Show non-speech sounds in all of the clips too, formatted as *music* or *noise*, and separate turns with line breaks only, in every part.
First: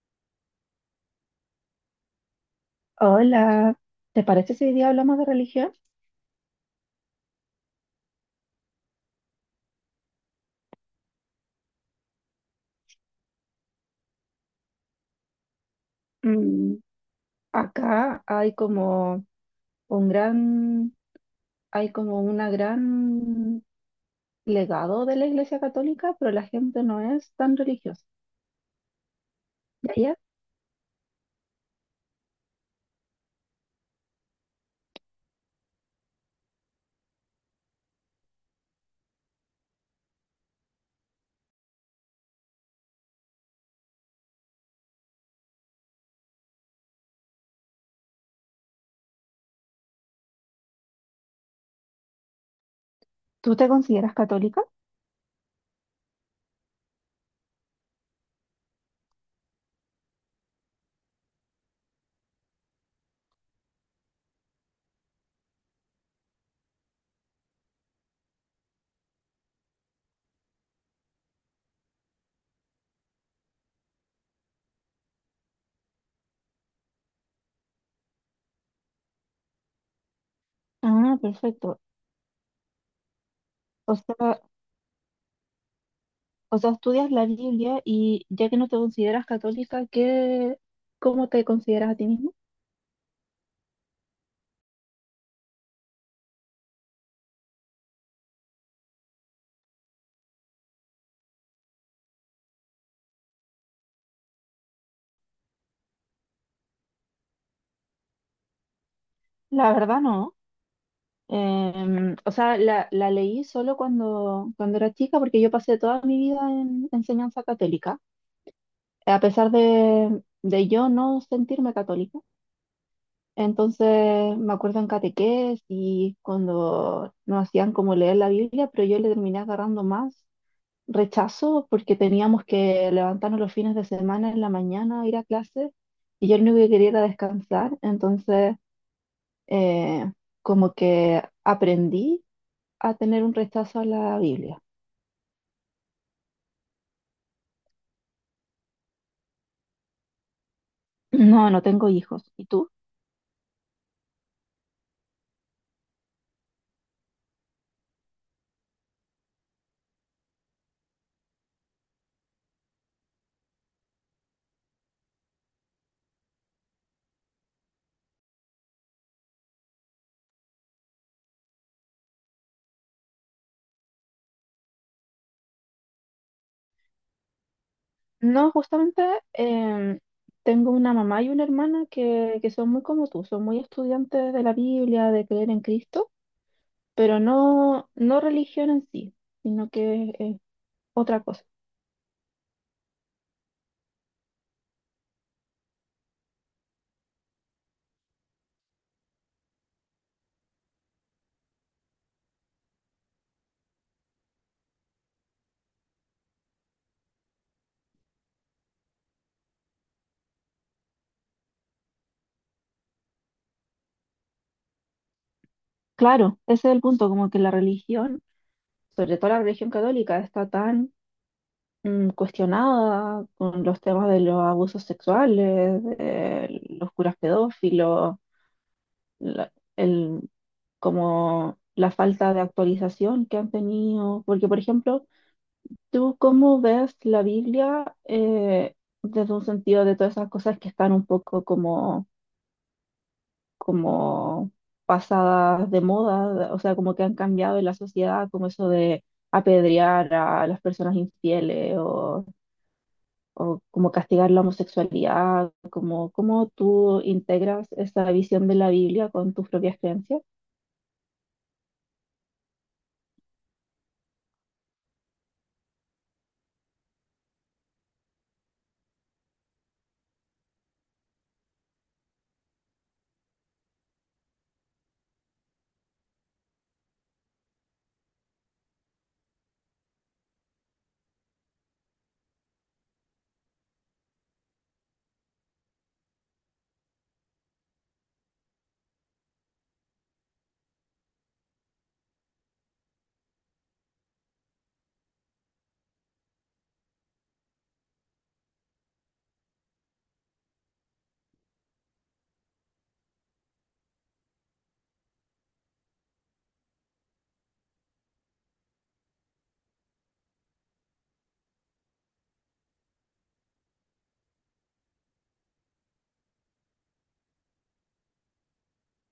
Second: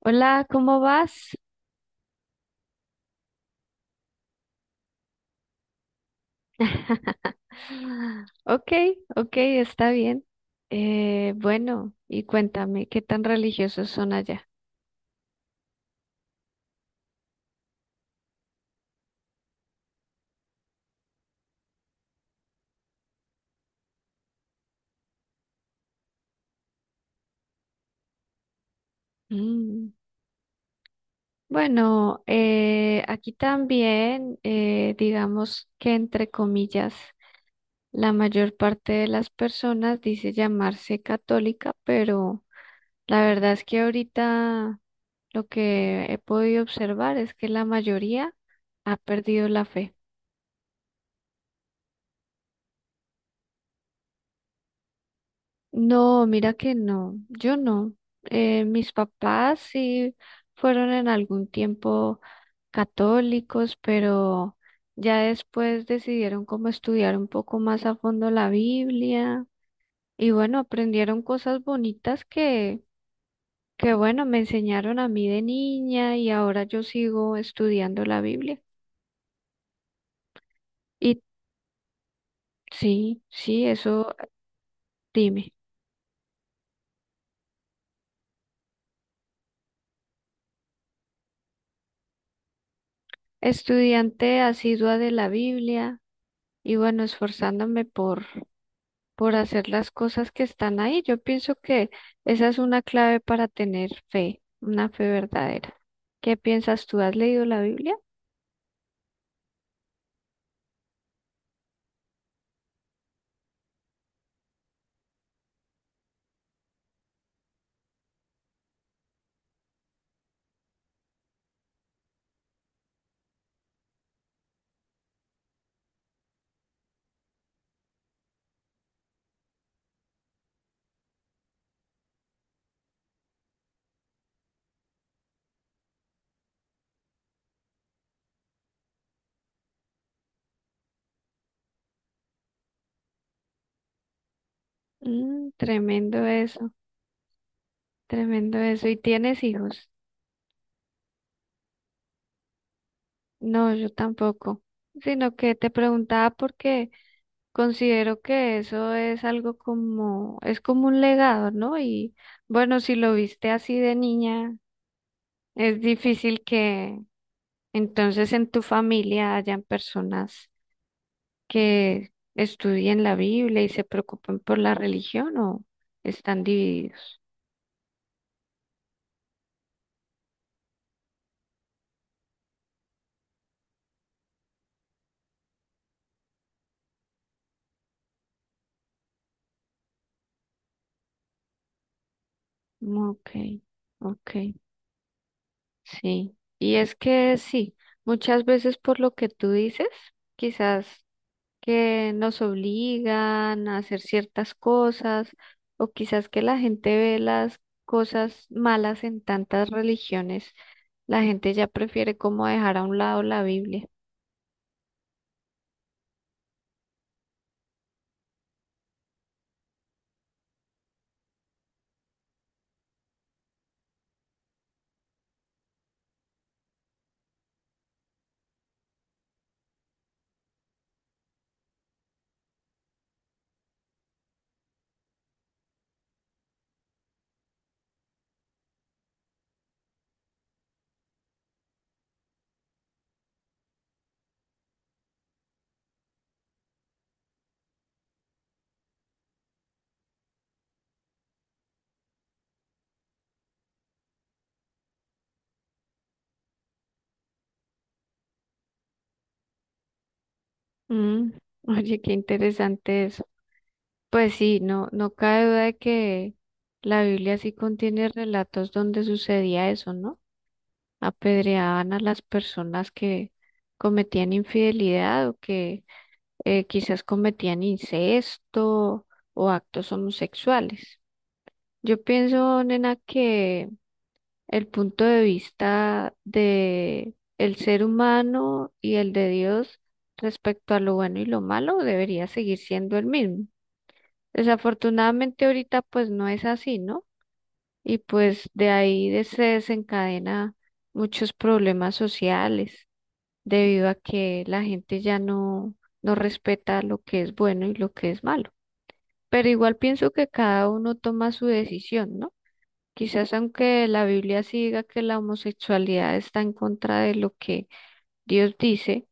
Hola, ¿cómo vas?
Hola, ¿te parece si hoy día hablamos de religión?
*laughs* Ok, ok, está bien. Bueno, y cuéntame, ¿qué tan religiosos son allá?
Mm, acá hay como un gran, hay como una gran legado de la Iglesia Católica, pero la gente no es tan religiosa.
Mm,
¿Ya, ya?
bueno, aquí también, digamos que entre comillas, la mayor parte de las personas dice llamarse católica, pero la verdad es que ahorita lo que he podido observar es que la mayoría ha perdido la fe.
¿Tú te consideras católica?
No, mira que no, yo no. Mis papás sí fueron en algún tiempo católicos, pero ya después decidieron como estudiar un poco más a fondo la Biblia y bueno, aprendieron cosas bonitas que bueno, me enseñaron a mí de niña y ahora yo sigo estudiando la Biblia.
Ah,
Y
perfecto.
sí, sí,
O
eso.
sea,
Dime.
o sea, estudias la Biblia y ya que no te consideras católica, ¿qué, cómo te consideras a ti mismo?
Estudiante asidua de la Biblia y bueno, esforzándome por hacer las cosas que están ahí. Yo pienso que esa es una clave para tener fe, una fe verdadera. ¿Qué piensas tú? ¿Has leído la Biblia?
La verdad no. O sea, la leí solo cuando era chica porque yo pasé toda mi vida en enseñanza católica, a pesar de yo no sentirme católica. Entonces me acuerdo en catequesis y cuando nos hacían como leer la Biblia, pero yo le terminé agarrando más rechazo porque teníamos que levantarnos los fines de semana en la mañana, ir a clase y yo lo único que quería era descansar. Entonces, eh, como que aprendí a tener un rechazo a la Biblia.
Mm, tremendo eso, tremendo eso. ¿Y tienes hijos?
No, no tengo hijos. ¿Y tú?
No, yo tampoco. Sino que te preguntaba porque considero que eso es algo como, es como un legado, ¿no? Y bueno, si lo viste así de niña, es difícil que entonces en tu familia hayan personas que estudien la Biblia y se preocupen por la religión o ¿están divididos?
No, justamente em, tengo una mamá y una hermana que son muy como tú, son muy estudiantes de la Biblia, de creer en Cristo, pero no, no religión en sí, sino que es otra cosa.
Ok, ok, sí. Y es que sí, muchas veces por lo que tú dices, quizás que nos obligan a hacer ciertas cosas o quizás que la gente ve las cosas malas en tantas religiones, la gente ya prefiere como dejar a un lado la Biblia.
Claro, ese es el punto, como que la religión, sobre todo la religión católica, está tan cuestionada con los temas de los abusos sexuales, de los curas pedófilos, la- el, como la falta de actualización que han tenido. Porque, por ejemplo, ¿tú cómo ves la Biblia, desde un sentido de todas esas cosas que están un poco como, como pasadas de moda? O sea, como que han cambiado en la sociedad, como eso de apedrear a las personas infieles o como castigar la homosexualidad, como, ¿cómo tú integras esa visión de la Biblia con tus propias creencias?
Mm, oye, qué interesante eso. Pues sí, no, no cabe duda de que la Biblia sí contiene relatos donde sucedía eso, ¿no? Apedreaban a las personas que cometían infidelidad o que quizás cometían incesto o actos homosexuales. Yo pienso, nena, que el punto de vista de el ser humano y el de Dios respecto a lo bueno y lo malo debería seguir siendo el mismo. Desafortunadamente ahorita pues no es así, ¿no? Y pues de ahí se desencadena muchos problemas sociales debido a que la gente ya no, no respeta lo que es bueno y lo que es malo. Pero igual pienso que cada uno toma su decisión, ¿no? Quizás aunque la Biblia sí diga que la homosexualidad está en contra de lo que Dios dice,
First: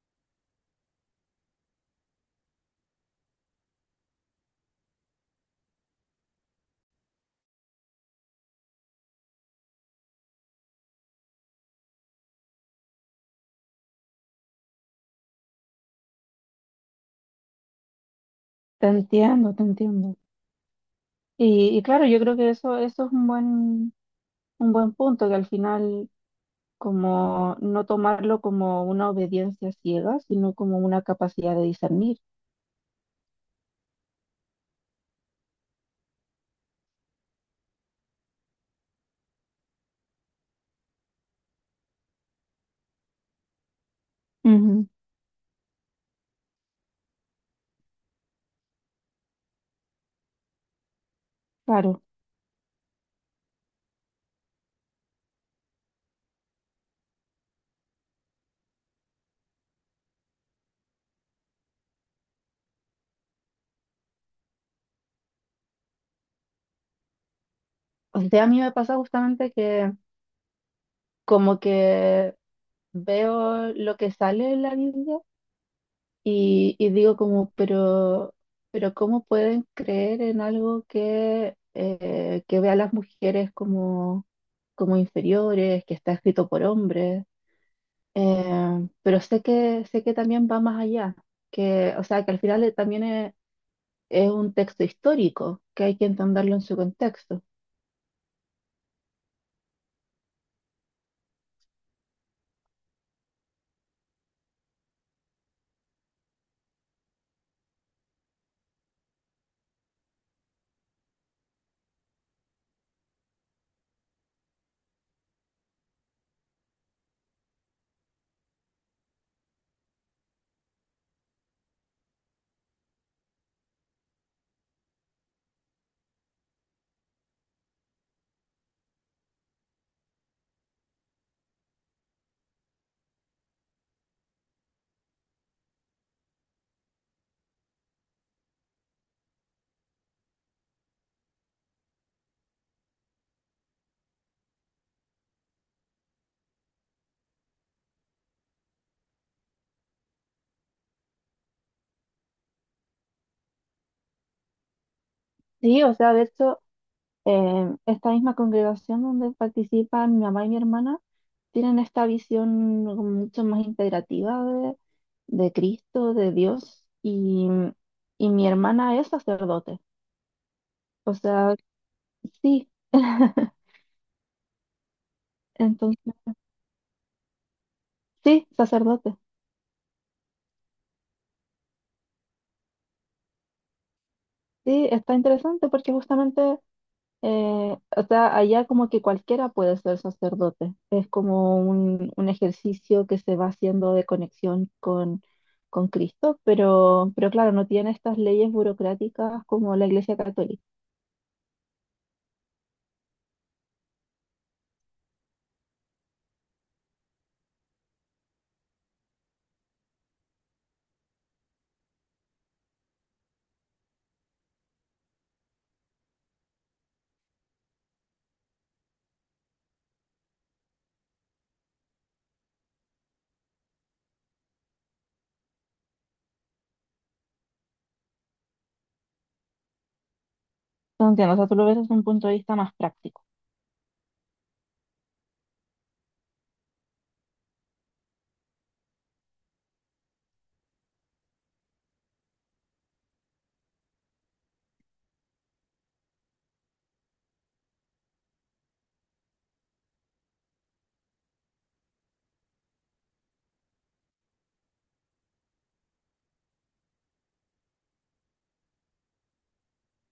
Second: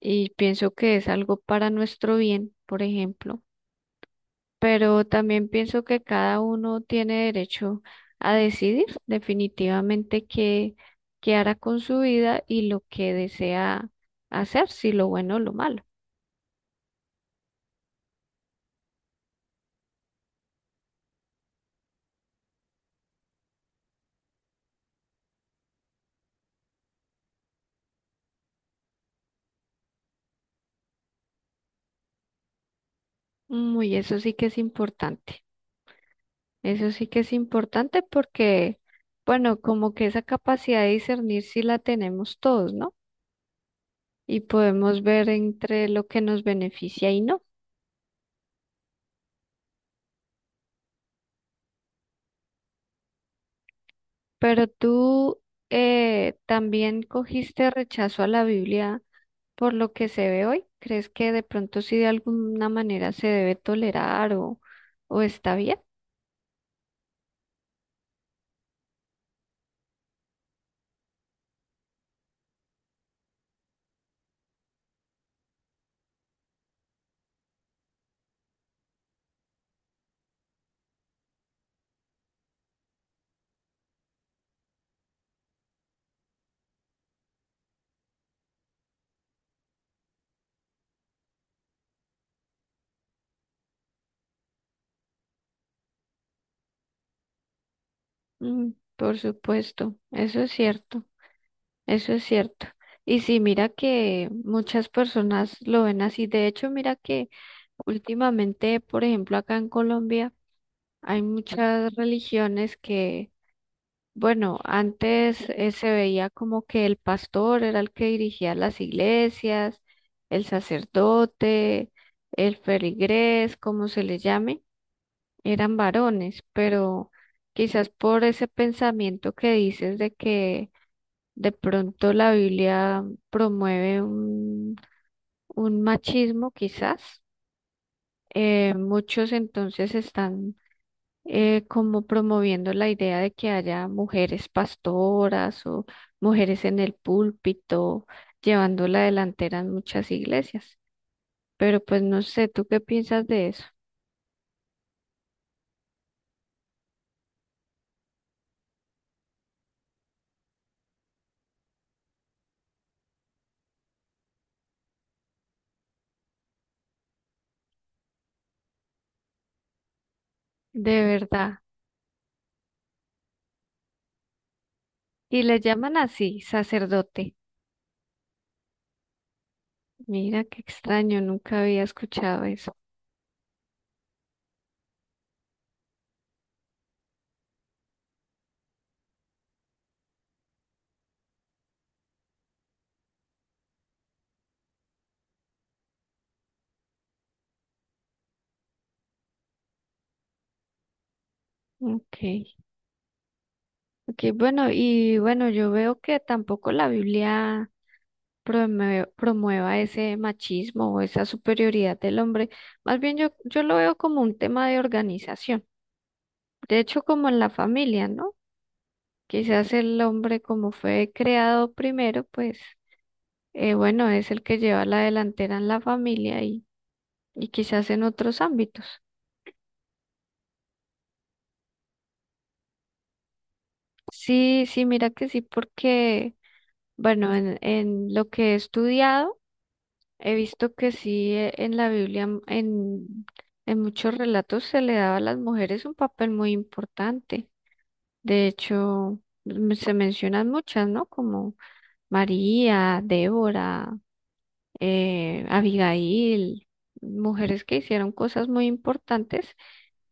y pienso que es algo para nuestro bien, por ejemplo, pero también pienso que cada uno tiene derecho a decidir definitivamente qué, qué hará con su vida y lo que desea hacer, si lo bueno o lo malo.
Te entiendo, te entiendo. Y claro, yo creo que eso es un buen punto, que al final como no tomarlo como una obediencia ciega, sino como una capacidad de discernir.
Muy, eso sí que es importante. Eso sí que es importante porque, bueno, como que esa capacidad de discernir sí la tenemos todos, ¿no? Y
Ujú.
podemos ver entre lo que nos beneficia y no.
Claro.
Pero tú también cogiste rechazo a la Biblia. Por lo que se ve hoy, ¿crees que de pronto sí de alguna manera se debe tolerar o está bien?
O sea, a mí me pasa justamente que como que veo lo que sale en la Biblia. Y digo como, pero ¿cómo pueden creer en algo que ve a las mujeres como, como inferiores, que está escrito por hombres? Pero sé que también va más allá, que, o sea, que al final, también es un texto histórico, que hay que entenderlo en su contexto.
Mm, por supuesto, eso es cierto, eso es cierto. Y sí, mira que muchas personas lo ven así. De hecho, mira que últimamente, por ejemplo, acá en Colombia hay muchas religiones que bueno, antes se veía como que el pastor era el que dirigía las iglesias, el sacerdote, el feligrés, como se le llame, eran varones, pero quizás por ese pensamiento que dices de que de pronto la Biblia promueve un machismo, quizás, muchos entonces están como promoviendo la idea de que haya mujeres pastoras o mujeres en el púlpito, llevando la delantera en muchas iglesias. Pero pues no sé, ¿tú qué piensas de eso?
Sí, o sea, de hecho... esta misma congregación donde participan mi mamá y mi hermana tienen esta visión como mucho más integrativa de Cristo, de Dios, y mi hermana es sacerdote.
De
O sea,
verdad.
sí, *laughs*
Y le llaman
entonces,
así, sacerdote.
sí, sacerdote.
Mira, qué extraño, nunca había escuchado eso.
Sí, está interesante porque justamente Eh, o sea, allá como que cualquiera puede ser sacerdote. Es como un ejercicio que se va haciendo de conexión con Cristo, pero claro, no tiene estas leyes burocráticas como la Iglesia Católica.
Ok, ok, bueno, y bueno, yo veo que tampoco la Biblia promueva ese machismo o esa superioridad del hombre. Más bien yo, yo lo veo como un tema de organización. De hecho, como en la familia, ¿no? Quizás el hombre, como fue creado primero, pues, bueno, es el que lleva la delantera en la familia y quizás en otros ámbitos.
Te entiendo, o sea, tú lo ves desde un punto de vista más práctico.
Sí, sí, mira que sí, porque, bueno, en lo que he estudiado, he visto que sí, en la Biblia, en muchos relatos se le daba a las mujeres un papel muy importante. De hecho, se mencionan muchas, ¿no? Como María, Débora, Abigail, mujeres que hicieron cosas muy importantes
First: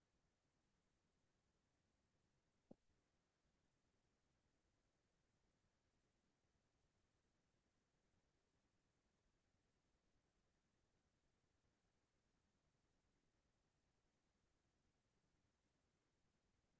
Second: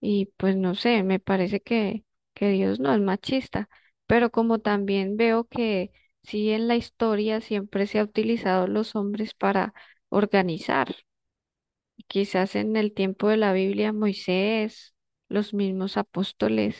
y pues no sé, me parece que Dios no es machista, pero como también veo que sí en la historia siempre se ha utilizado los hombres para organizar. Quizás en el tiempo de la Biblia, Moisés, los mismos apóstoles.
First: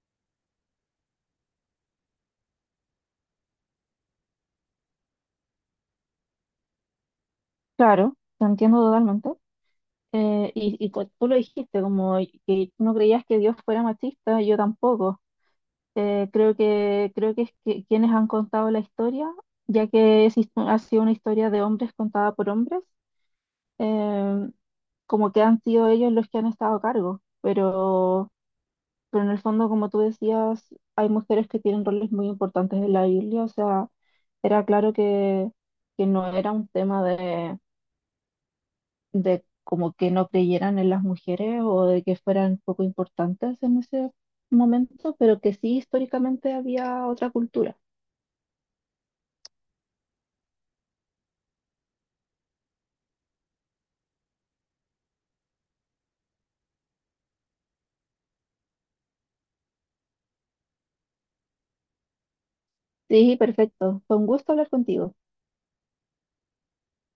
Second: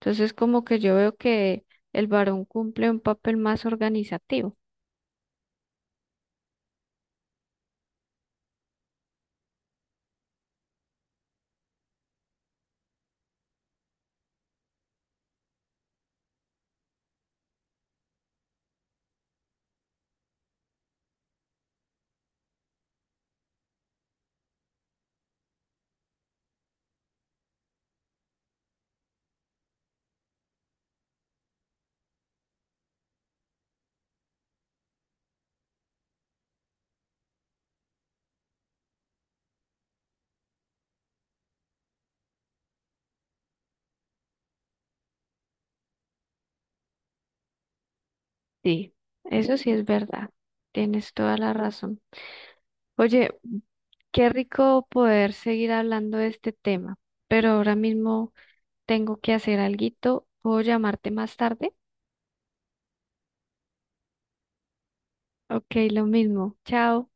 Entonces, como que yo veo que el varón cumple un papel más organizativo.
Claro, te entiendo totalmente. Tú lo dijiste, como que no creías que Dios fuera machista, yo tampoco. Creo creo que quienes han contado la historia, ya que ha sido una historia de hombres contada por hombres, eh, como que han sido ellos los que han estado a cargo. Pero en el fondo, como tú decías, hay mujeres que tienen roles muy importantes en la Biblia. O sea, era claro que no era un tema de como que no creyeran en las mujeres o de que fueran poco importantes en ese momento, pero que sí históricamente había otra cultura.
Sí, eso sí es verdad. Tienes toda la razón. Oye, qué rico poder seguir hablando de este tema, pero ahora mismo tengo que hacer alguito. ¿Puedo llamarte más tarde?
Sí, perfecto. Fue un gusto hablar contigo.
Ok, lo mismo. Chao.